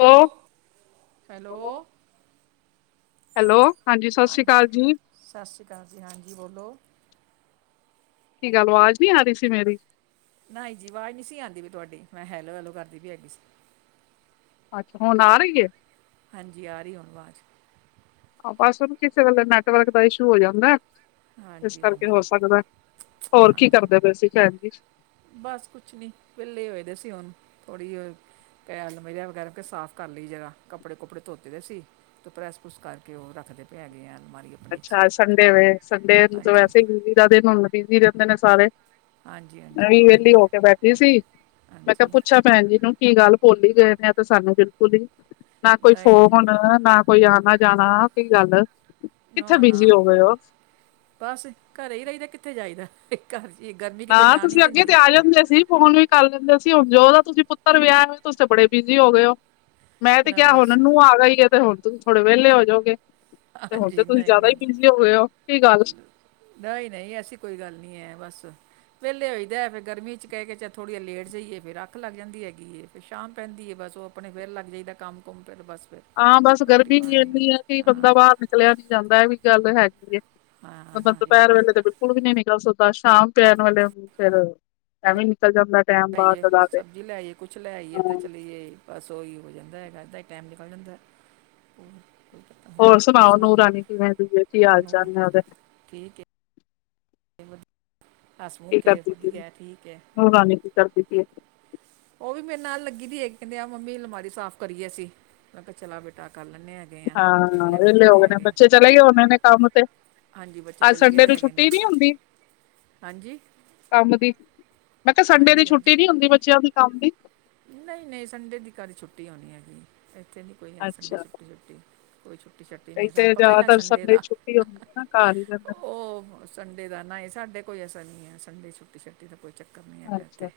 Hello hello hello, ਹਾਂਜੀ ਸਤਿ ਸ਼੍ਰੀ ਅਕਾਲ ਜੀ। ਸਤਿ ਸ਼੍ਰੀ ਅਕਾਲ ਜੀ, ਹਾਂਜੀ ਬੋਲੋ। ਕੀ ਗੱਲ ਅਵਾਜ ਨੀ ਆ ਰੀ ਸੀ ਮੇਰੀ? ਨਈ ਜੀ ਅਵਾਜ ਨੀ ਸੀ ਆਂਦੀ ਪੀ ਸੀ ਤੂਆਡੀ, ਮੈਂ ਹੈਲੋ, ਹੈਲੋ ਕਰਦੀ ਪੀ ਹੈਗੀ ਸੀ। ਅੱਛਾ, ਹੁਣ ਆ ਰਹੀ ਏ? ਹਾਂਜੀ, ਆ ਰਹੀ ਹੁਣ ਅਵਾਜ। ਬੱਸ ਓ ਕਿਸੇ ਵੇਲੇ ਨੈਟਵਰਕ ਦਾ ਇਸ਼ੂ ਹੋ ਜਾਂਦੈ ਇਸ ਹਾਂਜੀ ਕਰਕੇ ਹੋ ਹਾਂਜੀ ਸਕਦੈ, ਹੋਰ ਕੀ ਹਾਂਜੀ ਕਰਦੇ ਪਏ ਸੀ ਭੈਨ ਜੀ? ਬਸ ਕੁਛ ਨੀ ਵਿਹਲੇ ਹੋਏ ਦੇ ਸੀ ਹੁਣ, ਥੋੜ੍ਹੀ ਕੈਲ ਮਰਿਆ ਵਗੈਰਾ ਸਾਫ਼ ਕਰ ਲਈ ਜਗ੍ਹਾ ਕੱਪੜੇ- ਕੁੱਪੜੇ ਧੋਤੇ ਹੋਏ ਸੀ। ਤੇ ਪ੍ਰੈਸ, ਪ੍ਰਸ ਕਰਕੇ ਉਹ ਰੱਖਦੇ ਪਏ ਹੈਗੇ ਆ। ਅਲਮਾਰੀ ਆਪਣੇ 'ਚ ਅੱਛਾ, ਅੱਜ ਸੰਡੇ ਵੇ ਸੰਡੇ ਹਾਂਜੀ ਵੈਸੇ ਹੀ ਬਿਜੀ ਦਾ ਦਿਨ ਹੁਣ, ਬਿਜੀ ਰਹਿੰਦੇ ਨੇ ਸਾਰੇ। ਹਾਂਜੀ ਮੈਂ ਹਾਂਜੀ ਵੀ ਉਹੀ ਵੈੱਲੀ ਨਾ ਹੋ ਕੇ ਬੈਠੀ ਸੀ। ਮੈਂ ਕਿਹਾ ਹਾਂਜੀ ਪੁੱਛਾ ਭੈਣ ਜੀ ਨੂੰ ਕੀ ਗੱਲ, ਭੁੱਲ ਹੀ ਗਏ ਨੇ, ਤੇ ਸਾਨੂੰ ਬਿਲਕੁਲ ਹੀ? ਨਾ ਕੋਈ ਨਹੀਂ ਨਹੀਂ ਫੋਨ, ਨਾ ਕੋਈ ਆਉਣਾ - ਜਾਣਾ ਕੀ ਗੱਲ? ਕਿੱਥੇ ਨਾ, ਬਿਜੀ ਨਾ, ਹੋ ਕੋਈ ਗਏ ਨੀ। ਹੋ? ਬਸ ਘਰੇ ਹੀ ਰਹੀਦਾ, ਕਿੱਥੇ ਜਾਈਦਾ ਘਰ ਚ ਗਰਮੀ ਕਿਤੇ ਨਾ, ਜਾਣ ਨਹੀਂ ਤੁਸੀਂ ਅੱਗੇ ਤੇ ਦਿੰਦੀ ਆ ਜਾਂਦੇ ਸੀ। ਫੋਨ ਵੀ ਕਰ ਲੈਂਦੇ ਸੀ। ਹੁਣ ਜਦੋ ਦਾ ਤੁਸੀਂ ਪੁੱਤਰ ਵਿਆਹ ਹੋਏ, ਤੁਸੀਂ ਬੜੇ ਬਿਜੀ ਹੋ ਗਏ ਹੋ। ਮੈਂ ਤੇ ਨਾ ਕਿਹਾ, ਹੁਣ ਬਸ ਨੂੰਹ ਆ ਗਈ ਆ। ਤੇ ਹੁਣ ਤੁਸੀਂ ਥੋੜੇ ਵਿਹਲੇ ਹੋ ਜਾਓਗੇ। ਤੇ ਹੁਣ, ਤੇ ਹਾਂਜੀ ਤੁਸੀਂ ਨਹੀਂ ਜਿਆਦਾ ਨਹੀਂ ਹੀ ਬਿਜੀੀ ਹੋ ਗਏ ਹੋ, ਕੀ ਗੱਲ? ਨਹੀਂ, ਨਹੀਂ ਐਸੀ ਕੋਈ ਗੱਲ ਨਹੀਂ ਹੈ, ਬਸ। ਵੇਹਲੇ ਹੋਈਦਾ, ਫਿਰ ਗਰਮੀ 'ਚ ਕਹਿ ਕੇ ਚ ਥੋੜ੍ਹੀ ਜਿ ਲੇਟ ਜਈਏ, ਫਿਰ ਅੱਖ ਲੱਗ ਜਾਂਦੀ ਹੈਗੀ ਹੈ। ਤੇ ਸ਼ਾਮ ਪੈਂਦੀ ਹੈ, ਬਸ ਉਹ ਆਪਣੇ ਫਿਰ ਲੱਗ ਜਾਈਦਾ ਕੰਮ- ਕੁੁੰਮ। ਫਿਰ ਬਸ, ਫਿਰ ਹਾਂ, ਬਸ ਰੋਟੀ ਗਰਮੀ ਵੀ ਪਾਣੀ ਨੂੰ ਇੰਨੀ ਆ ਕਿ ਹਾਂ ਬੰਦਾ ਬਾਹਰ ਨਿਕਲਿਆ ਨੀ ਜਾਂਦਾ। ਇਹ ਵੀ ਗੱਲ ਹੈਗੀ। ਹਾਂ ਮਤਲਬ ਹਾਂਜੀ ਦੁਪਹਿਰ ਹਾਂਜੀ ਲੈ ਵੇਲੇ ਤੇ ਬਿਲਕੁਲ ਵੀ ਨੀ ਨਿਕਲ ਸਕਦੇ। ਸ਼ਾਮ ਪੈਣ ਵੇਲੇ ਫੇਰ ਏਵੈ ਵੀ ਨਿਕਲ ਜਾਂਦਾ। ਟੈਮ ਬਾਹਰ ਲੈਏ ਦਾ ਦਾ ਤੇ ਸਬਜ਼ੀ ਲੈ ਆਈਏ, ਕੁੱਛ ਲੈ ਆਈਏ, ਤੇ ਹਾਂ ਚਲੇ ਜਾਈਏ। ਬਸ, ਉਹੀ ਹੋ ਜਾਂਦਾ ਹੈ। ਤਾਂ ਟਾਈਮ ਨਿਕਲ ਜਾਂਦਾ। ਉਹ ਹੋਰ ਸੁਣਾਓ, ਨੂੰਹ ਰਾਣੀ ਕਿਵੇਂ ਜੀ ਏ ਕੀ ਹਾਲ ਨੂਰ ਚਾਲ ਨੇ ਉਹਦੇ? ਠੀਕ ਹੈ। ਹਸ- ਮੁੁਖ ਹੈ, ਵਧੀਆ ਠੀਕ ਏ। ਹੋ ਰਾਨੀ ਕੀ ਕਰਦੀ ਪਈ ਏ? ਉਹ ਵੀ ਮੇਰੇ ਨਾਲ ਲੱਗੀ ਦੀ ਕਹਿੰਦੇ ਆ, ਮੰਮੀ, ਅਲਮਾਰੀ ਸਾਫ਼ ਕਰੀਏ ਅਸੀਂ। ਮੈਂ ਕਿਹਾ ਚਲ ਆ ਬੇਟਾ, ਕਰ ਲੈਂਦੇ ਆਾਂ। ਹਾਂ, ਵਿਹਲੇ ਹੋ ਗਏ ਨੇ, ਬੱਚੇ ਚਲੇ ਗਏ ਹੋਣੇ ਨੇ ਕੰਮ ਤੇ? ਹਾਂਜੀ ਬੱਚੇ ਅੱਜ, ਚਲੇ ਗਏ ਸੰਡੇ ਦੇ ਨੂੰ ਹੈਗੇ ਨੇ ਛੁੱਟੀ ਨਹੀਂ ਹੁੰਦੀ? ਹਾਂਜੀ ਕੰਮ ਦੀ ਮੈਂ ਕਿਹਾ, ਸੰਡੇ ਦੀ ਹਾਂਜੀ ਹਾਂਜੀ ਛੁੱਟੀ ਨੀ ਹੁੰਦੀ ਬੱਚਿਆਂ ਦੀ ਕੰਮ ਦੀ? ਨਹੀਂ, ਨਹੀਂ ਸੰਡੇ ਦੀ ਕਦੇ ਛੁੱਟੀ ਹੋਣੀ ਹੈਗੀ ਇੱਥੇ ਨਹੀਂ ਸੰਡੇ ਅੱਛਾ ਛੁੱਟੀ ਛੱਟੀ, ਕੋਈ ਛੁੱਟੀ ਛੱਟੀ ਕਈ ਨਹੀਂ, ਸਾਨੂੰ ਤੇ ਪਤਾ ਹੀ ਨਹੀਂ ਗਾ ਜ਼ਿਆਦਾਤਰ ਸੰਡੇ ਦਾ ਛੁੱਟੀ ਹੁੰਦੀ ਹੈ ਨਾ ਘਰ ਹੀ ਰਹਿੰਦੇ ਉਹ! ਸੰਡੇ ਦਾ ਨਾ ਹੀ ਸਾਡੇ ਕੋਈ ਐਸਾ ਨਹੀਂ ਹੈ, ਸੰਡੇ ਛੁੱਟੀ ਛੱਟੀ ਦਾ ਕੋਈ ਚੱਕਰ ਨਹੀਂ ਹੈਗਾ ਇੱਥੇ।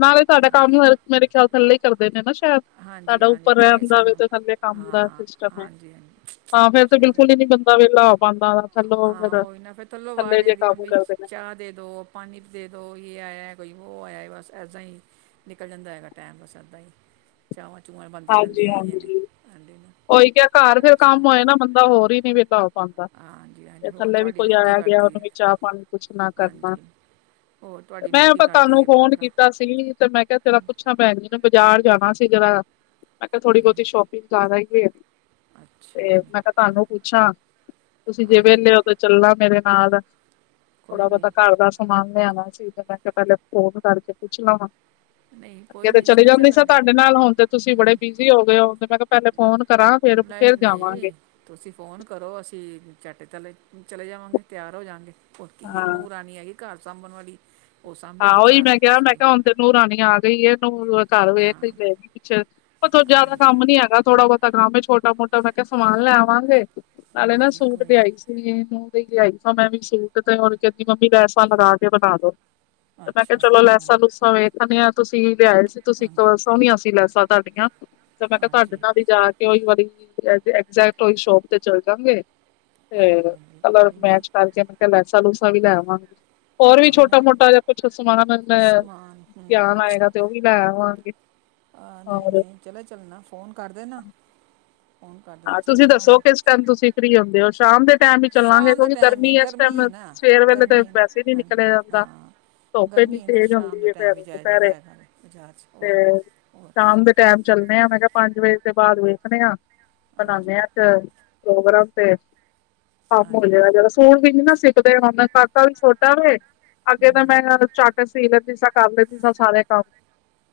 ਨਾ, ਵੀ ਸਾਡਾ ਕੰਮ ਹਾਂਜੀ ਨਹੀ ਹੋਇਆ ਮੇਰੀ ਖਿਆਲ ਥੱਲੇ ਕਰਦੇ ਨੇ ਨਾ, ਸ਼ਾਇਦ ਹਾਂਜੀ ਤੁਹਾਡਾ ਹਾਂਜੀ ਉੱਪਰ ਤਾਂ ਹੀ ਰਹਿਣ ਦਾ ਵੀ, ਸਾਨੂੰ ਤੇ ਥੱਲੇ ਕੰਮ ਦਾ ਹਾਂ ਸਿਸਟਮ ਹੈ। ਹਾਂਜੀ ਹਾਂਜੀ ਹਾਂ, ਫੇਰ ਤੇ ਸਹੀ ਬਿਲਕੁਲ ਗੱਲ ਹੀ ਨੀ ਬੰਦਾ, ਵੇਹਲਾ ਹੋ ਪਾਉਂਦਾ। ਥੱਲੋਂ ਹਾਂ, ਫਿਰ ਉਹ ਵੀ ਨਾ ਫੇਰ ਥੱਲੋਂ ਥੱਲੇ ਆਵਾਜ਼ ਜੇ ਜਾਂਦੀ। ਕੰਮ ਮੰਮੀ ਕਰਦੇ ਨੇ ਚਾਹ ਦੇ ਦੋ, ਪਾਣੀ ਦੇ ਦੋ ਇਹ ਆਇਆ, ਕੋਈ ਉਹ ਆਇਆ ਹੈ, ਬਸ ਏਦਾਂ ਹੀ ਨਿਕਲ ਜਾਂਦਾ ਹੈਗਾ ਟਾਈਮ ਬਸ ਏਦਾਂ ਹੀ, ਚਾਵਾਂ - ਚੂਵਆਂ ਬਣਦੀਆਂ ਹਾਂਜੀ ਰਹਿੰਦੀਆਂ ਹੈਗੀਆਂ ਨੇ, ਹਾਂਜੀ ਸੰਡੇ ਨੂੰ ਉਹੀ ਕਿਹਾ, ਘਰ ਫਿਰ ਕੰਮ ਹੋਏ ਨਾ, ਬੰਦਾ ਹੋਰ ਹੀ ਨੀ ਵਿਹਲਾ ਹੁੰਦਾ। ਪਾਉਂਦਾ, ਹਾਂਜੀ ਤੇ ਹਾਂਜੀ ਹੋਰ ਥੱਲੇ ਵੀ ਤੁਹਾਡੀ ਕੋਈ ਨੂੰਹ ਕੀ ਆਇਆ - ਗਿਆ ਕਰਦੀ ਉਹਨੂੰ ਹੈ ਵੀ ਚਾਹ ਪਾਣੀ ਪੁੱਛਣਾ ਕਰਨਾ ਹਾਂਜੀ ਹੋਰ ਤੇ ਤੁਹਾਡੀ ਮੈਂ, ਨੂੰਹ ਕੀ ਬਸ ਕਰਦੀ ਤੁਹਾਨੂੰ ਹੈ ਫੋਨ ਪੋਤਰਾ ਕੀਤਾ ਸੀ। ਸੀ ਨੀ, ਤੇ ਮੈਂ ਕਿਹਾ ਜਰਾ ਪੁੱਛਾਂ ਭੈਣ ਜੀ ਤੇ ਬਾਜ਼ਾਰ ਜਾਣਾ ਸੀ ਜ਼ਰਾ। ਮੈਂ ਕਿਹਾ, ਥੋੜੀ ਬਹੁਤੀ ਸ਼ੋਪਿੰਗ ਕਰ ਆਈ। ਤੇ ਅੱਛਾ ਜੀ ਮੈਂ ਕਿਹਾ, ਚਲੋ ਤੁਹਾਨੂੰ ਪੁੱਛਾਂ, ਤੁਸੀਂ ਜਿ ਹਾਂਜੀ ਵਿਹਲੇ ਓ ਤੇ ਚੱਲਨਾ ਮੇਰੇ ਨਾਲ ਕੋਈ ਥੋੜਾ ਬਹੁਤਾ ਨਹੀਂ ਘਰ ਦਾ ਸਮਾਨ ਲਿਆਉਣਾ ਸੀ, ਤੇ ਮੈਂ ਕਿਹਾ, ਪਹਿਲੇ ਫੋਨ ਕਰਕੇ ਪੁੱਛ ਲਵਾਂ। ਨਹੀਂ ਅੱਗੇ ਕੋਈ ਤੇ ਨਹੀਂ ਚਲੇ ਜਾਂਦੀ ਸਾਂ ਚੱਲਾਂਗੇ ਤੁਹਾਡੇ ਨਾਲ, ਹੁਣ ਤੇ ਤੁਸੀਂ ਬੜੇ ਬੀਜੀ਼ ਬਿਜ਼ੀ ਹੋ ਗਏ ਹੋ, ਤੇ ਮੈਂ ਕਿਹਾ ਪਹਿਲੇ ਫੋਨ ਕਰਾਂ ਨਹੀਂ ਫੇਰ ਜਾਵਾਂਗੇ। ਨਹੀਂ ਤੁਸੀਂ ਫ਼ੋਨ ਕਰੋ ਅਸੀਂ ਝੱਟ ਚਲੇ ਚਲੇ ਜਾਵਾਂਗੇ, ਤਿਆਰ ਹੋ ਜਾਵਗੇ। ਹੋਰ ਕੀ, ਹਾਂ ਨੂੰ ਰਾਣੀ ਆਈ ਘਰ ਸਾਂਭਣ ਵਾਲੀ ਉਹ ਹਾਂ ਸਾਂਭੇਗੀ ਉਹੀ ਘਰ ਮੈਂ ਕਿਹਾ ਮੈਂ ਤੁਸੀਂ ਕਿਹਾ ਹੁਣ ਤੈ ਨੂੰ ਰਾਣੀ ਆ ਗਈ ਏ ਹੁਣ ਤਾਂ ਘਰ ਵੇਖ ਈ ਹਾਂ ਲੇ ਗੀ ਪਿੱਛੇ ਜਿਆਦਾ ਹਾਂਜੀ ਕੰਮ ਨੀ ਹੈਗਾ ਥੋੜਾ ਬਹੁਤਾ ਕੰਮ ਐ, ਛੋਟਾ ਮੋਟਾ ਮੈਂ ਕੇ ਸਮਾਨ ਲੈਵਾਂਗੇ ਨਾਲੇ ਨਾ ਹਾਂਜੀ ਸੂਟ ਕੋਈ ਲਿਆਈ ਨਹੀਂ ਸੀ ਤੇ ਨੂੰ ਲਈ ਲਿਆਈ ਸਾਂ ਮੈਂ ਵੀ ਸੂਟ, ਤੇ ਹੁਣ ਕਹਿੰਦੀ ਮੰਮੀ ਲੈਸਾ ਲਗਾ ਕੇ ਬਣਾ ਦੋ ਤੇ ਮੈਂ ਕਿਹਾ ਅੱਛਾ ਚਲੋ ਅੱਛਾ ਹਾਂ ਲੈਸਾਂ ਲੂਸਾਂ ਵੇਖ ਆਨੀ ਆ, ਤੁਸੀਂ ਲਿਆਏ ਸੀ ਤੁਸੀਂ ਇੱਕ ਹਾਂਜੀ ਸੋਹਣੀਆਂ ਸੀ ਲੈਸਾਂ ਤੁਹਾਡੀਆਂ ਤੇ ਮੈਂ ਕਿਹਾ ਤੁਹਾਡੇ ਹਾਂਜੀ ਹਾਂਜੀ ਨਾਲ ਹੀ ਜਾ ਕੇ ਉਹੀ ਵਾਲੀ ਐਗਜੈਕਟ ਉਹੀ ਸ਼ੋਪ ਤੇ ਚੱਲ ਜਾਗੇ ਤੇ ਹਾਂਜੀ ਕਲਰ ਕੋਈ ਨਹੀਂ ਮੈਚ ਕਰਕੇ ਮੈਂ ਕਿਹਾ ਲੈਸਾ ਲੂਸਾ ਵੀ ਲੈਵਾਂਗੇ ਹੋਰ ਵੀ ਹਾਂ ਛੋਟਾ ਨਹੀਂ ਨਹੀਂ, ਮੋਟਾ ਜਿਹਾ ਕੁੱਛ ਸਮਾਨ ਮੈ ਸਮਾਨ ਹੂੰ ਧਿਆਨ ਆਏਗਾ, ਤੇ ਉਹ ਵੀ ਲੈ ਆਵਾਂਗੇ ਹਾਂ ਨਹੀਂ ਔਰ ਨਹੀਂ ਚਲੇ ਚੱਲਣਾ, ਫੋਨ ਕਰ ਦੇ ਨਾ ਹਾਂ ਤੁਸੀਂ ਦੱਸੋ ਕਿਸ ਟਾਈਮ ਤੁਸੀਂ ਫ੍ਰੀ ਹੁੰਦੇ ਹੋ ਸ਼ਾਮ ਦੇ ਸ਼ਾਮ ਦੇ ਟਾਈਮ ਹੀ ਚੱਲਾਂਗੇ ਸ਼ਾਮ ਦੇ ਕਿਉਂਕਿ ਟਾਈਮ ਗਰਮੀ ਹੈ ਇਸ ਟਾਈਮ ਹੈ ਨਾ ਸਵੇਰ ਵੇਲੇ ਤਾਂ ਗਰਮੀ ਹੈ ਨਾ ਵੈਸੇ ਹੀ ਨੀ ਹਾਂਜੀ ਨਿਕਲਿਆ ਜਾਂਦਾ ਹਾਂ ਧੂਪ ਇਨੀ ਗਰਮੀ ਹੈ ਨਾ ਤੇਜ਼ ਸ਼ਾਮ ਹੁੰਦੀ ਦੇ ਹੈ ਫੇਰ ਟਾਈਮ ਹੀ ਜਾਇਆ ਜਾਂਦਾ ਦੁਪਹਿਰੇ, ਹੈਗਾ ਵੇ ਬਾਜ਼ਾਰ 'ਚ ਹੋਰ ਨਾ ਤੇ ਹੋਰ ਸ਼ਾਮ ਵਿੱਚ ਟਾਈਮ ਚੱਲਣੇ ਆ ਮੈਂ ਕਿਹਾ ਪੰਜ ਵਜੇ ਤੋਂ ਬਾਅਦ ਵੇਖਣੇ ਆਾਂ ਮਨਾਉਦੇ ਹਾਂਜੀ ਹਾਂ ਤੇ ਪ੍ਰੋਗਰਾਮ ਤੇ ਕੰਮ ਹੋ ਹਾਂਜੀ ਜਾਏਗਾ ਜਿਹੜਾ ਸਕੂਲ ਵੀ ਨੀ ਨਾ ਸਿੱਖਦੇ ਹੁੰਣ ਕਾਕਾ ਵੀ ਛੋਟਾ ਵੇ ਅੱਗੇ ਤਾਂ ਮੈਂ ਇਨ੍ਹਾਂਨੂੰ ਚੱਕ ਕੇ ਸੀ ਲੈਂਤੀ ਸਾਂ ਕਰ ਲੈਂਤੀ ਸ ਸਾਰੇ ਕੰਮ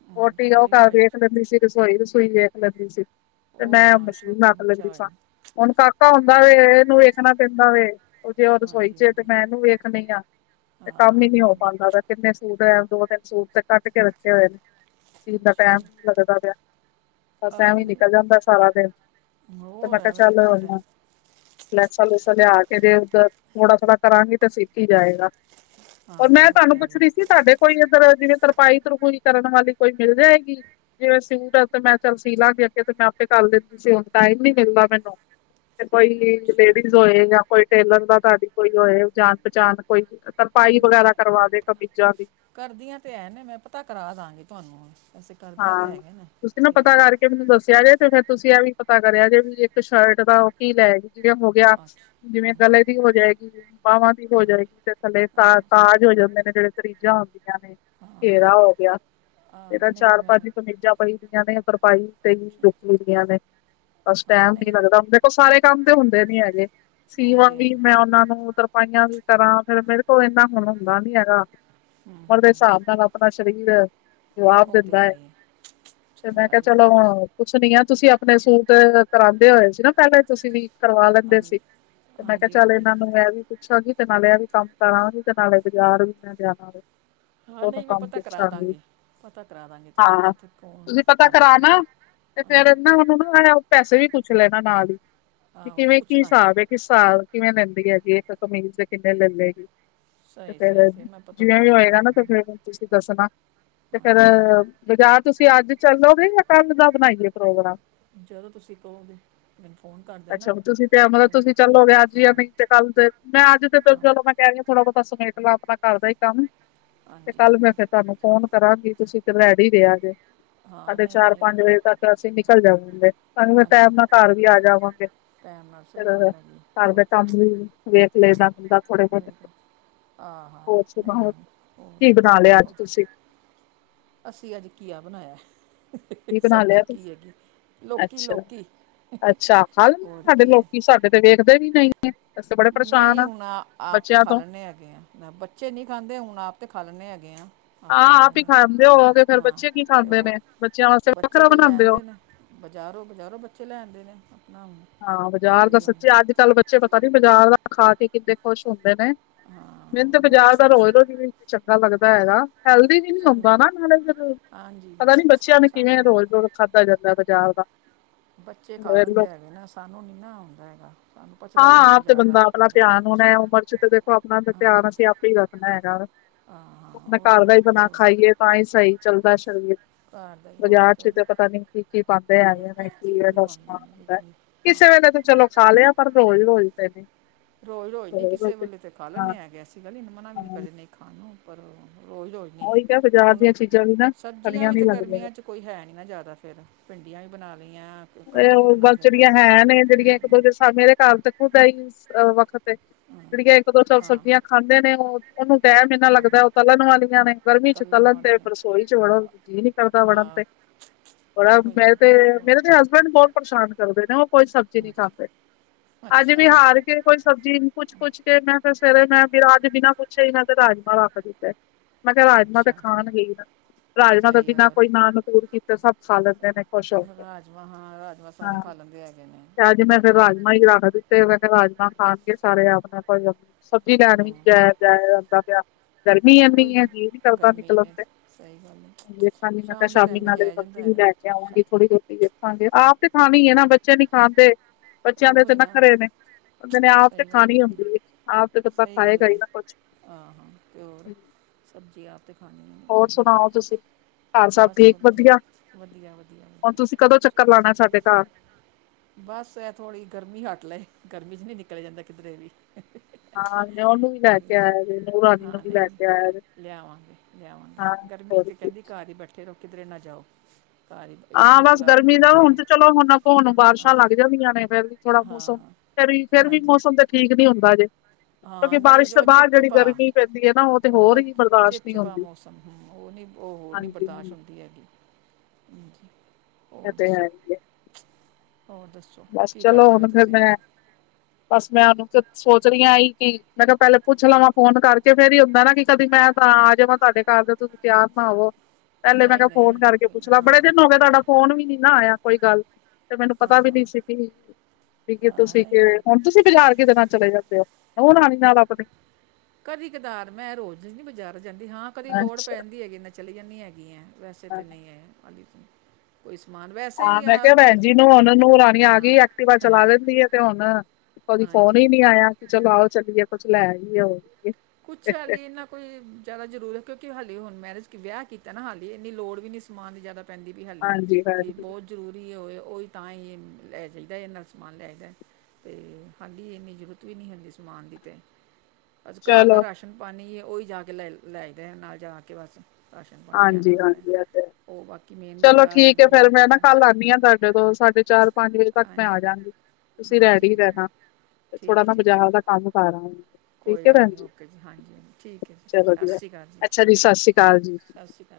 ਹਮ, ਵੋਟੀ ਉਹ ਕੋਈ ਘਰ ਹੋਏ ਵੇਖ ਲੈਂਦੀ ਸੀ ਰਸੋਈ ਰਸੋਈ ਵੇਖ ਲੈਂਦੀ ਸੀ ਤੇ ਉਹ ਹੋਏ ਮੈਂ ਨਾ ਹੁਣ ਛੋਟਾ ਰੱਖ ਬੱਚਾ ਲੈਂਦੀ ਹੋਏ ਸਾਂ, ਨਾ ਹੁਣ ਕਾਕਾ ਹੁੰਦਾ ਵੇ ਇਹਨੂੰ ਵੇਖਣਾ ਪੈਂਦਾ ਵੇ ਉਹ ਜੇ ਉਹ ਰਸੋਈ ਹਾਂਜੀ ਚੇ ਤੇ ਹਾਂਜੀ ਮੈਂ ਇਹਨੂੰ ਵੇਖਣੀ ਆ ਤੇ ਕੰਮ ਹੀ ਨਹੀਂ ਹੋ ਪਾਉਂਦਾ, ਦਾ ਕਿੰਨੇ ਸੂਟ ਦੋ ਤਿੰਨ ਸੂਟ ਤੇ ਕੱਟ ਕੇ। ਹੋਏ ਨੇ, ਸੀਨ ਦਾ ਅੱਛਾ ਟਾਈਮ ਜੀ ਹੀ ਨ ਲੱਗਦਾ ਪਿਆ, ਬਸ ਆ ਟਾਈਮ ਹੀ ਨਹੀਂ ਨਿਕਲ ਜਾਂਦਾ ਸਾਰਾ ਦਿਨ ਤੇ ਹੋਰ ਮੈਂ ਕੇਹਾ ਐਵੇਂ ਚੱਲ ਨਿਕਲਦਾ ਟਾਈਮ ਲੈਸਾਂ ਲੂਸਾਂ ਲਿਆ ਕੇ ਜੇ ਉਦ ਥੋੜਾ ਥੋੜਾ ਕਰਾਂਗੀ ਤਾਂ ਸਿੱਖ ਹੀ ਜਾਏਗਾ ਹੋਰ ਹਾਂ ਮੈਂ ਉਹ ਤੇ ਤੁਹਾਨੂੰ ਹੈ ਪੁੱਛ ਹੀ ਰਹੀ ਸੀ ਸਾਡੇ ਕੋਈ ਇੱਧਰ ਜਿਵੇਂ ਤਰਪਾਈ ਤਰਪੂਈ ਕਰਨ ਵਾਲੀ ਕੋਈ ਮਿਲ ਜਾਏਗੀ ਜਿਵੇਂ ਸੂਟ ਆ ਤੇ ਮੈਂ ਚੱਲ ਸੀ ਲਾਂਗੀ, ਅੱਗੇ ਤੇ ਮੈਂ ਆਪੇ ਕਰ ਦਿੰ ਹੁਣ ਟਾਈਮ ਨੀ ਮਿਲਦਾ ਮੈਨੂੰ, ਤੇ ਕੋਈ ਅੱਛਾ ਲੇਡੀਜ਼ ਹੋਏ ਜਾਂ ਕੋਈ ਟੇਲਰ ਦਾ ਤੁਹਾਡੀ ਕੋਈ ਹੋਏ ਜਾਣ ਪਹਚਾਣ, ਕੋਈ ਤਰਪਾਈ ਹਾਂਜੀ ਮੈਂ ਵਗੈਰਾ ਕਰਵਾ ਦੇ ਕਮੀਜ਼ਾਂ ਦੀ ਕਰਦੀਆਂ ਤੇ ਹੈ ਨੇ, ਮੈਂ ਪਤਾ ਕਰਾ ਦਾਂਗੀ ਤੁਹਾਨੂੰ ਹੁਣ ਵਸੇ ਹਾਂ, ਤੁਸੀਂ ਨਾ ਪਤਾ ਕਰਕੇ ਮੈਨੂੰ ਦੱਸਿਆ ਜੇ ਤੇ ਫੇਰ ਤੁਸੀਂ ਇਹ ਵੀ ਪਤਾ ਕਰਿਆ ਜੇ ਵੀ ਇੱਕ ਸ਼ਰਟ ਦਾ ਉਹ ਕੀ ਲੈ ਰਹੀ। ਜਿਵੇ ਹੋ ਗਿਆ, ਅੱਛਾ ਜਿਵੇਂ ਹਾਂਜੀ ਗੱਲੇ ਹਾਂਜੀ ਦੀ ਹੋ ਜਾਏਗੀ। ਬਾਵਾਂ ਦੀ ਹੋ ਹਾਂਜੀ ਜਾਏਗੀ ਤੇ ਥੱਲੇ ਸ- ਕਾਜ ਹੋ ਜਾਂਦੇ ਨੇ ਜਿਹੜੇ ਤਰੀਜਾਂ ਹੁੰਦੀਆਂ ਨੇ ਹਾਂ ਹਾਂ ਘੇਰਾ ਹੋ ਗਿਆ, ਆ, ਏਦਾ ਨਹੀਂ ਚਾਰ ਮੈਂ ਮੇਜ਼ਾਂ ਪਈ ਦੀਆਂ ਨੇ ਤਰਪਾਈ ਤੇਈ ਰੁਕੀ ਦੀਆਂ ਨੇ, ਬਸ ਹਾਂ ਟੈਮ ਨੀ ਨਹੀਂ ਲੱਗਦਾ ਹੋਦਾ ਐ। ਸਾਰੇ ਕੰਮ ਤੇ ਹੁੰਦੇ ਨੀ ਹੈਗੇ ਉਹ ਤੇ ਸੀਵਾਂਗੀ ਆਈ ਹੈ ਮੈਂ ਜੀ ਉਹਨਾਂ ਨੂੰ ਮਤਲਬ ਸਫਾਈਆਂ ਵੀ ਕਰਾਂ ਫੇ ਮੇਰੇ ਕੋਲ ਇੰਨਾ ਹੁਣ ਹੁੰਦਾ ਨੀ ਹੈਗਾ। ਹੂੰ ਉਮਰ ਦੇ ਹੂੰ ਹਿਸਾਬ ਨਾਲ ਆਪਣਾ ਸਰੀਰ ਐ, ਜਵਾਬ ਉਹ ਤੇ ਦਿੰਦਾ ਐ। ਆਈ ਹੈ ਤੇ ਸਹੀ ਮੈਂ ਕਿਹਾ ਗੱਲ ਹੈ ਚਲੋ ਹੁਨ ਪੁੱਛ ਨੀ ਆ ਤੁਸੀਂ ਆਪਣੇ ਸੂਟ ਕਰਾਉਂਦੇ ਹੋਏ ਸੀ ਨਾ ਪਹਿਲੇ ਤੁਸੀਂ ਵੀ ਕਰਵਾ ਹਾਂ ਲੈਂਦੇ ਸੀ, ਤੇ ਮੈਂ ਕਿਹਾ ਹਾਂਜੀ ਚੱਲ ਹਾਂਜੀ ਇਹਨਾਂ ਨੂੰ ਮੈ ਵੀ ਇਕ ਅੱਛਾ ਜੀ ਤੇ ਨਾਲਿਆਂ ਏ ਵੀ ਕੰਮ ਕਰਾਂਗੀ ਤੇ ਨਾਲੇ ਬਾਜ਼ਾਰ ਵੀ ਮੈਂ ਦੇ਼ ਆਵਾ ਗੀ। ਹੋਰ ਨੀ ਮੈਂ ਪਤਾ ਕਰਾਦਾਂ ਗੀ, ਪਤਾ ਕਰਾਦਾ ਗੀ। ਹਾਂ, ਤੁਸੀਂ ਪਤਾ ਕਰਾ ਨਾ, ਤੇ ਹਾਂਜੀ ਫੇਰ ਨਾ ਉਨੂੰ ਨਾ ਉ ਪੈਸੇ ਵੀ ਪੁੱਛ ਲੈਣਾ ਨਾਲ ਈ, ਕੀ ਆਹੋ ਕਿਵੇਂ ਕੀ ਪੁੱਛ ਦਾਂਗੀ ਹਿਸਾਬ ਏ। ਕਿ ਹਿਸਾਬ ਕਿਵੇਂ ਲੈਂਦੀ ਹੈਗੀ ਐ, ਇੱਕ ਕਮੀਜ਼ ਦੇ ਕਿੰਨੇ ਲੈੇ ਲੈਗੀ। ਤੇ ਸਹੀ ਸਹੀ ਫੇਰ ਸਹੀ ਮੈਂ ਪਤਾ ਜਿਵੇਂ ਵੀ ਕਰਾ ਦਾਂਗੀ ਹੋਏਗਾ ਨਾ ਤੇ ਤੁਹਾਨੂੰ ਫਿਰ ਤੁਸੀਂ ਦੱਸਣਾ, ਤੇ ਫੇਰ ਹਾਂਜੀ ਹਾਂਜੀ ਬਾਜਾਰ ਤੁਸੀਂ ਅੱਜ ਚੱਲੋਗੇ ਜਾਂ ਕੱਲ ਦਾ ਬਣਾਈਏ ਪ੍ਰੋਗਰਾਮ? ਜਦੋਂ ਤੁਸੀਂ ਕਹੋਗੇ, ਮੈਨੂੰ ਫੋਨ ਕਰਦੇ ਨਾ, ਤੇ ਚਲੋ ਗਿਆ ਜ ਆ ਨਹੀਂ ਤੇ ਕੱਲ ਤੇ, ਮੈਂ ਅੱਜ ਤੇ ਜਦੋਂ ਮੈਂ ਕਹਿ ਰਹੀ ਥੋੜਾ ਬਹੁਤਾ ਸਮੇਟ ਲਾਂ ਆਪਣਾ ਘਰ ਦਾ ਹੀ ਕੰਮ। ਤੇ ਹਾਂਜੀ ਕੱਲ ਮੈਂ ਹਾਂਜੀ। ਫੇਰ ਤੁਹਾਨੂੰ ਫੋਨ ਕਰਾਂਗੀ ਤੁਸੀਂ ਫੇਰ ਰੈਡੀ ਰਿਹਾ ਜੇ। ਹਾਂ ਸਾਡੇ ਨਹੀਂ ਨਹੀਂ ਚਾਰ-ਪੰਜ ਵਜੇ ਤੱਕ ਅਸੀਂ ਨਿਕਲ ਜਾਵਾਂਗੀ ਆ। ਨਾਲੇ ਟਾਈਮ ਹਾਂਜੀ ਨਾਲ ਘਰ ਵੀ ਆ ਜਾਵਾਂਗੇ। ਟਾਈਮ ਨਾਲ ਸਹੀ ਫੇਰ ਗੱਲ ਹੈ ਜੀ ਘਰ ਹੋਰ ਦਾ ਕੰਮ ਵੀ ਵੇਖ ਲਏ ਦਾ ਹੁੰਦਾ ਥੋੜੇ ਬੋਤ, ਨਹੀਂ ਤੇ ਆਹਾ ਹੋਰ ਨਹੀਂ ਸੁਣਾਓ ਹੋਰ ਨਹੀਂ ਹੋਰ ਕੀ ਬਣਾ ਲਿਆ ਅੱਜ ਹੋਰ। ਤੁਸੀਂ? ਅਸੀਂ ਅੱਜ ਘੀਆ ਬਣਾਇਆ। [unintelligible] ਸਬਜ਼ੀ ਘੀਏ ਦੀ। ਅੱਛਾ-ਅੱਛਾ ਖਾ ਲੈਂਦੇ ਨੇ ਹੋਰ ਤਾਡੇ ਕੀ ਹੈ ਲੋਕੀ, ਸਾਡੇ ਤੇ ਵੇਖਦੇ ਵੀ ਨਹੀਂ ਐ। ਨਹੀਂ ਹੁਣ, ਆਪ ਤਾਂ ਖਾ ਤੋਂ ਲੈਂਣੇ ਹੈਗੇ ਆ। ਬੱਚੇ ਨਹੀਂ ਖਾਂਦੇ ਹੁਣ ਆਪ ਤੇ ਖਾ ਲੈਂਣੇ ਹੈਗੇ ਆ। ਆਪ ਤੇ ਆਹ ਖਾ ਹੀ ਲੈਣੇ ਆ। ਖਾਂਦੇ ਹੋਗੇ ਫੇਰ ਹਾਂ, ਬੱਚੇ ਕੀ ਤੇ ਖਾਂਦੇ ਨੇ ਹੋਰ ਬੱਚਿਆਂ ਵਾਸਤੇ ਬੱਚੇ ਵੱਖਰਾ ਫੇਰ ਲੈਣ ਬਣਾਉਂਦੇ ਹੋ ਦੇ ਨੇ ਬਜ਼ਾਰੋਂ-ਬਜ਼ਾਰੋਂ ਬੱਚੇ ਲੈਦੇ ਨੇ ਆਪਣਾ ਹਾਂ, ਕੀ ਬਾਜ਼ਾਰ ਦਾ ਕਰੀਏ ਹੁਣ ਸੱਚੇ ਅੱਜ-ਕੱਲ ਬੱਚੇ ਪਤਾ ਨੀ ਬਾਜ਼ਾਰ ਦਾ ਖਾ ਕੇ ਕਿੰਨੇ ਖੁਸ਼ ਹੁੰਦੇ ਨੇ। ਹਾਂ ਮੈਨੂੰ ਉਹ ਤੇ ਵੀ ਨਾ ਬਾਜ਼ਾਰ ਦਾ ਰੋਜ- ਰੋਜ ਵੀਨੀ ਚੰਗਾ ਲੱਗਦਾ ਹੈਗਾ। ਹੈਲਦੀ ਵੀ ਨੀ ਆਉਂਦਾ ਸਾਨੂੰ ਨਾ ਨਾਲੇ ਫਿਰ, ਹਾਂਜੀ ਪਤਾ ਨੀ ਬੱਚਿਆਂ ਨੂੰ ਕਿਵੇਂ ਸਾਨੂੰ ਰੋਜ਼-ਰੋਜ਼ ਖਾਧਾ ਜਾਂਦਾ ਬਾਜ਼ਾਰ ਦਾ ਬੱਚੇ ਖਾ ਲੈਂਦੇ ਹੈਗੇ ਨਾ ਸਾਨੂੰ ਨੀ ਨਾ ਆਉਂਦਾ ਹੈਗਾ। ਸਾਨੂੰ ਪਚਦਾ ਵੀ ਨਹੀਂ ਹਾਂ, ਆਪ ਤੇ ਬਾਜ਼ਾਰ ਦਾ ਬੰਦਾ ਆਪਣਾ ਜ਼ਿਆਦਾ ਧਿਆਨ ਹੋਣ ਐਹ ਉਮਰ ਚ ਤੇ ਦੇਖੋ ਆਪਣਾ ਹਾਂ ਧਿਆਨ ਅਸੀਂ ਆਪ ਸਰੀਰ ਆਪਨਾ ਹੈਗਾ ਵਾ, ਹਾਂ ਹਾਂ ਆਪਣੇ ਹੋਰ ਘਰ ਨਾ ਦਾ ਹੀ ਤੇ ਬਣਾ ਹੋਰ ਖਾਈਏ ਤਾਂ ਹੀ ਸਹੀ ਚੱਲਦਾ ਸਰੀਰ ਘਰ ਦਾ ਹੀ ਹੋਰ ਬਾਜ਼ਾਰ ਤੇ ਚ ਹੋਰ ਤਾਂ ਪਤਾ ਨੀ ਕੀ-ਕੀ ਪਾਾਂਦੇ ਹੈਗੇ। ਕੀ ਕੀਵੇ ਕੀ ਦਾ ਪਾਉਂਦੇ ਸਮਾਨ ਨੇ ਤੇ ਹੁੰਦਾ ਐ। ਕੀ ਹਾਂ ਕਿਸੇ ਵੇਲੇ ਤਾਂ ਚਲੋ ਖਾ ਲਿਆ, ਪਰ ਰੋਜ਼-ਰੋਜ਼ ਤੇ ਨੀ ਰੋਜ਼- ਰੋਜ਼ ਨੀ ਕਿਸੇ ਵੇਲੇ ਤੇ ਖਾ ਲੈਦੇ ਹੈਗੇ ਆ ਅਸੀ ਵੀ। ਐਸੀ ਗੱਲ ਨੀ ਮਨਾ ਵੀ ਨੀ ਹਾਂ ਕਰੀਦੀ ਨਹੀਂ ਖਾਣ ਨੂੰ ਪਰ ਰੋਜ਼-ਰੋਜ਼ ਨੀ, ਉਹੀ ਤਾਂ ਬਾਜ਼ਾਰ ਹੁਣ, ਦੀਆਂ ਚੀਜ਼ਾਂ ਵੀ ਨਾ ਸਬਜ਼ੀਆਂ ਚੰਗੀਆਂ ਵੀ ਚ ਨੀ ਤੇ ਲੱਗਦੀਆਂ ਗਰਮੀਆਂ ਚ ਕੋਈ ਹੈ ਨਹੀਂ ਨਾ ਜ਼ਿਆਦਾ ਫਿਰ, ਭਿੰਡੀਆਂ ਵੀ ਬਣਾ ਲਈਆਂ। ਕ- ਕਟਹਲ ਵੀ ਉਹ ਬਣਾ ਲਿਆਦਾ ਬਚੜੀਆਂ ਹੈ ਨੀ ਤੇ ਜਿਹੜੀਆਂ ਇੱਕ- ਮਤਲਬ, ਦੂਜੇ ਸਮੇਂ ਦੇ ਘਰ ਤ ਖੁਦਾ ਏਹੀ ਵਖਤ [unintelligible] ਜਿਹੜੀਆਂ ਇੱਕ-ਦੋ ਚੱਲ ਹਾਂ ਸਬਜ਼ੀਆਂ ਖਾਂਦੇ ਨੇ ਉਹ ਉਹਨੂੰ ਟਾਇਮ ਇੰਨਾ ਲੱਗਦਾ ਉਹ ਤਲਣ ਵਾਲੀਆਂ ਨੇ ਗਰਮੀ ਚ ਤਲਣ ਤੇ ਰਸੋਈ ਚ ਵੜਨ ਦੀ ਜੀਅ ਨੀ ਕਰਦਾ ਵੜਨ ਹਾਂ ਤੇ, ਬੜਾ ਉਹ ਹੀ ਮੇ ਨਾ ਤੇ ਹੋਰ ਮੇਰੇ ਤੇ ਹਸ ਮੈਨੂੰ ਬਹੁਤ ਪਰੇਸ਼ਾਨ ਕਰਦੇ ਨੇ ਉਹ ਕੋਈ ਸਬਜ਼ੀ ਨਹੀਂ ਖਾਂਦੇ, ਅੱਛਾ ਅੱਜ ਵੀ ਅੱਛਾ ਹਾਰ ਕੇ। ਕੋਈ ਸਬਜ਼ੀ ਨਹੀਂ, ਪੁੱਛ - ਪੁੱਛ ਕੇ ਮੈਂ ਫਿਰ ਸਵੇਰੇ, ਮੈਂ ਵੀ ਰਾਜ ਬਿਨਾਂ ਪੁੱਛਿਆ ਹੀ ਮੈਂ ਤੇ ਰਾਜਮਾਂ ਰੱਖ ਦਿੱਤੇ। ਮੈਂ ਕਿਹਾ, ਰਾਜਮਾਂ ਤੇ ਅੱਛਾ ਜੀ, ਖਾਣਗੇ ਹੀ ਨਾ, ਰਾਜਮਾਂ ਤੋਂ ਸਹੀ ਹੈ ਬਿਨਾਂ ਹੋਰ ਕੋਈ ਨਾ ਨਕੂਰ। ਸਭ ਖਾ ਲੈਂਦੇ ਨੇ। ਖੁਸ਼ ਹੋ ਕੇ ਰਾਜਮਾਂ, ਹਾਂ, ਰਾਜਮਾਂ ਸਾਰੇ ਹਾਂ ਖਾ ਲੈਂਦੇ ਹੈਗੇ ਨੇ। [unintelligible] [inaudible] ਤੇ ਉਹ ਕਹਿੰਦੇ, ਰਾਜਮਾਂ ਖਾਣਗੇ, ਸਾਰੇ [unintelligible] ਆਪਣੇ- ਆਪ, ਸਬਜ਼ੀ ਲੈਣ ਵੀ ਨਹੀਂ ਜਾਇਆ ਜਾਇ ਜਾਂਦਾ ਪਿਆ। ਪਿਆ। ਗਰਮੀ ਉਹ ਹੀ ਐਨੀ ਨਾ ਹੈਗੀ ਏ, ਜੀ ਨੀਂ ਕਰਦਾ ਗਰਮੀ ਨਿਕਲਣ ਨੇ ਤੇ, ਸਹੀ ਗੱਲ ਹੈ ਵੇਖਾਂਗੀ, ਮੈਂ ਕਿਹਾ, ਸ਼ਾਮ ਦੇ ਸ਼ਾਮੀ ਟਾਈਮ ਵੀ ਨਾਲੇ ਜਾਇਆ ਸਬਜ਼ੀ ਜਾਂਦਾ ਵੀ ਹੈ ਲੈ। ਸ਼ਾ- ਲਿਆਵਾਂਗੀ ਥੋੜ੍ਹੀ ਬੋਤੀ ਦੇਖਾਂਗੇ, ਆਪ ਤੇ ਖਾਣੀ ਹੀ ਹੈ ਨਾ, ਬੱਚੇ ਨੀ ਖਾਂਦੇ। ਬੱਚਿਆਂ ਦੇ ਉਹ ਤੇ ਹੀ ਨਾ ਨਖਰੇ ਨੇ। [unintelligible] ਓਨੇ ਆਪ ਤੇ ਸਹੀ ਗੱਲ ਖਾਣੀ ਹੈਗੀ ਨੇ ਹੁੰਦੀ ਏ, ਆਪ ਤੇ ਬੰਦਾ ਖਾਏਗਾ ਹੀ ਨਾ ਕੁਛ ਆਹੋ, ਤੇ ਹੋਰ, ਸਬਜ਼ੀ ਆਪ ਤੇ ਖਾਣੀ ਹੀ ਹੋਰ ਖਾਣੀ ਏ। ਸੁਣਾਓ ਤੁਸੀਂ ਘਰ ਸਭ ਬਸ, ਠੀਕ ਵਧੀਆ, ਹੁਣ ਵਧੀਆ-ਵਧੀਆ-ਵਧੀਆ। ਤੁਸੀਂ ਕਦੋਂ ਚੱਕਰ ਲਾਣਾ ਸਾਡੇ ਘਰ ਬਸ, ਇਹ ਥੋੜ੍ਹੀ ਗਰਮੀ ਹੱਟ ਲਏ, ਗਰਮੀ ਚ ਨੀ ਨਿਕਲਿਆ ਜਾਂਦਾ, ਕਿਧਰੇ ਵੀ। ਹਾਂ, ਨਯੁ ਨੂੰ ਵੀ ਲੈ ਕੇ ਕਰੀ ਆਇਆ ਸੀ ਹੈ, ਨਊ ਰਾਣੀ ਨੂੰ ਹਾਂ ਵੀ ਲੈ ਨਹੀਂ ਕੇ ਆਇਆ। ਲਿਆਵਾਂਗੇ ਲਿਆਵਾਂਗੇ ਹਾਂ, ਗਰਮੀ ਹੋਰ 'ਚ ਕੀ। ਕਹਿੰਦੀ ਘਰ ਹੀ ਬੈਠੇ ਰਹੋ, ਕਿਧਰੇ ਨਾ ਜਾਓ। ਘਰ ਹੀ ਹਾਂ, ਏਸੀ ਬਸ, ਚਲਾਓ ਗਰਮੀ ਦਾ ਬੈਠੇ ਹੁਣ ਰਹੋ ਤੇ ਚਲੋ, ਹੁਣ ਅਗੋਂ, ਹੁਣ ਬਾਰਿਸ਼ਾਂ ਹਾਂ ਲੱਗ ਜਾਂਦੀਆਂ ਨੇ ਫਿਰ। ਥੋੜਾ ਮੌਸਮ, ਹਾਂ ਫੇਰ ਵੀ, ਫੇਰ ਵੀ ਹਾਂਜੀ ਮੌਸਮ ਤੇ ਠੀਕ ਨੀ ਹੁੰਦਾ ਜੇ। ਕਿਉਂਕਿ ਹਾਂ ਨਹੀਂ ਬਾਰਿਸ਼ ਤੋਂ ਜੋ ਬਾਅਦ ਜਿਹੜੀ ਚਿਪਚਿਪਾ ਗਰਮੀ ਪੈਂਦੀ ਹੈ ਨਾ, ਉਹ। ਤੇ ਹੋਰ ਉਹ ਹੀ ਬਰਦਾਸ਼ਤ ਨਹੀਂ ਚਿਪ-ਚਿਪਾ ਹੁੰਦੀ ਮੌਸਮ ਹਮਮ, ਉਹ ਹੋਰ ਨੀਂ, ਉਹ ਹੋਰ ਨਹੀਂ ਹਾਂਜੀ ਬਰਦਾਸ਼ਤ ਹਾਂਜੀ ਹੁੰਦੀ ਹੈਗੀ। ਹਾਂਜੀ, ਇਹ ਹੋਰ ਤੇ ਹੈ ਦੱਸੋ, ਹੀ ਹੈ ਹੋਰ ਦੱਸੋ। ਬਸ ਕੀ ਚਲੋ, ਕਰਦੇ ਵੇ ਹੁਣ ਫੇਰ ਤੁਸੀਂ ਮੈਂ, ਬਸ ਮੈਂ ਉਹਨੂੰ ਸੋਚ ਰਹੀ ਆ ਇਂ ਕਿ ਮੈਂ ਕਿਹਾ, ਪਹਿਲੇ ਪੁੱਛ ਲਵਾਂ ਫੋਨ ਕਰਕੇ, ਫੇਰ ਏਹੀ ਹੁੰਦਾ ਨਾ, ਕਦੀ ਮੈਂ ਤਾਂ ਆ ਜਾਵਾਂ ਤੁਹਾਡੇ ਘਰ, ਤੇ ਤੁਸੀਂ ਤਿਆਰ ਨਾ ਹੋਵੋ। ਪਹਿਲੇ ਮੈਂ ਨਹੀਂ ਕਿਹਾ, ਫੋਨ ਨਹੀਂ ਕਰਕੇ ਕੋਈ ਪੁੱਛ ਨਾ, ਲਵਾਂ, ਬੜੇ ਹਾਂ ਦਿਨ ਹੋ ਗਏ, ਤੁਹਾਡਾ ਫੋਨ ਵੀ ਨੀ ਨਾ ਆਇਆ। ਕੋਈ ਗੱਲ। ਤੇ ਮੈਨੂੰ ਪਤਾ ਵੀ ਹਾਂ ਨਹੀਂ ਸੀ ਕਿ। [unintelligible] ਹਾਂ ਤੁਸੀਂ ਨਹੀਂ ਕਿਵੇਂ, ਨਹੀਂ ਹੁਣ ਤੁਸੀਂ ਬਾਜ਼ਾਰ ਕਿੰਦੇ ਨਾਲ ਚਲੇ ਜਾਂਦੇ ਹੋ, ਨੂੰਹ ਰਾਣੀ ਨਾਲ ਆਪਣੀ। ਕਦੀ ਕਦਾਰ, ਮੈਂ ਰੋਜ਼ ਨੀ ਬਾਜ਼ਾਰ ਜਾਂਦੀ, ਹਾਂ ਕਦੀ ਲੋੜ ਅੱਛਾ ਪੈਂਦੀ ਹੈਗੀ, ਮੈਂ ਚਲੀ ਜਾਂਦੀ ਹੈਗੀ। ਵੈਸੇ ਤਾਂ ਨਹੀਂ ਏ ਅਲੀ [unintelligible] ਹਾਂ, ਮੈਂ ਕਿਹਾ ਭੈਣ ਜੀ ਨੂੰ ਹੁਣ, ਨੂੰਹ ਰਾਣੀ ਆ ਹਾਂ ਗਈ, ਐਕਟੀਵਾ ਚਲਾ ਲੈਂਦੀ ਆ ਤੇ ਹੁਣ। ਕਦੀ ਫੋਨ ਹਾਂਜੀ ਹੀ ਨੀ ਆਇਆ, ਕਿ ਚਲੋ ਆਓ ਚੱਲੀਏ, ਕੁੱਛ ਲੈ ਆਈਏ ਹੋਰ ਕਿ। ਕੁਛ ਆਲੀ ਏਨਾ। ਕੋਈ ਜ਼ਿਆਦਾ ਜ਼ਰੂਰ ਤ, ਕਿਉਂਕਿ ਹਾਲੀ, ਹੁਣ ਮੈਰਜ-ਵਿਆਹ ਕੀਤਾ ਨਾ ਹਾਲੀ, ਇੰਨੀ ਲੋੜ ਵੀ ਇਨੀ ਸਮਾਨ ਦੀ ਜ਼ਿਆਦਾ। ਪੈਂਦੀ ਪਈ ਹਾਲੀ, ਹਾਂਜੀ ਕਿ ਹਾਂਜੀ ਬਹੁਤ। ਜ਼ਰੂਰੀ ਹੋਵੇ, ਉਹੀ ਤਾਂ ਹੀ ਲੈ ਜਾਈਦਾ, ਐਨਾ ਸਮਾਨ ਲੈ ਜੈਦੇ ਅਤੇ ਹਾਡੀ, ਇੰਨੀ ਜ਼ਰੂਰਤ ਵੀ ਨਹੀਂ ਹੈਗੀ ਸਮਾਨ ਦੀ ਤੇ ਬਸ ਘਰ ਦਾ ਚਲੋ ਰਾਸ਼ਨ ਪਾਣੀ, ਉਹੀ ਜਾ ਕੇ ਲੈ, ਲੈ ਆਈਦੈ ਨਾਲ ਜਾ ਕੇ ਬਸ। ਰਾਸ਼ਨ ਪਾਣੀ ਲੈਣਾ ਹਾਂਜੀ, ਹੁੰਦਾ ਹੈ ਹਾਂਜੀ ਆ ਤਾਂ ਐ ਉਹ ਬਾਕੀ ਮੇਨ। ਚਲੋ ਬਾਜ਼ਾਰ ਠੀਕ ਹੈ, ਵੱਡੀ ਫੇਰ ਮੈਂ ਮਾਰਕੀਟ ਨਾ ਜਾਣਾ ਕੱਲ ਆਉਂਦੀ ਹਾਂ ਤੁਹਾਡੇ ਕੋਲ, ਸਾਢੇ ਚਾਰ-ਪੰਜ ਵਜੇ ਤੱਕ ਮੈਂ ਹਾਂਜੀ ਆਜਾਂਗੀ। ਤੁਸੀਂ ਹਾਂਜੀ ਰੈਡੀ ਹੀ ਹਾਂਜੀ ਰਹਿਣਾ। ਠੀਕ। ਠੀਕ ਬਜਾਰ ਦਾ ਕੰਮ ਕਰ ਆਵਾਂ। ਠੀਕ ਕੋਈ ਹੈ ਗੱਲ ਭੈਣ ਨਹੀਂ ਜੀ, ਓਕੇ ਹਾਂਜੀ ਹਾਂਜੀ ਠੀਕ ਹੈ ਜੀ ਚਲੋ ਸਤਿ ਵਧੀਐ, ਸ਼੍ਰੀ ਅਕਾਲ ਅੱਛਾ ਜੀ ਸਤਿ ਸ੍ਰੀ ਅਕਾਲ ਜੀ। ਸਤਿ ਸ਼੍ਰੀ ਅਕਾਲ ਜੀ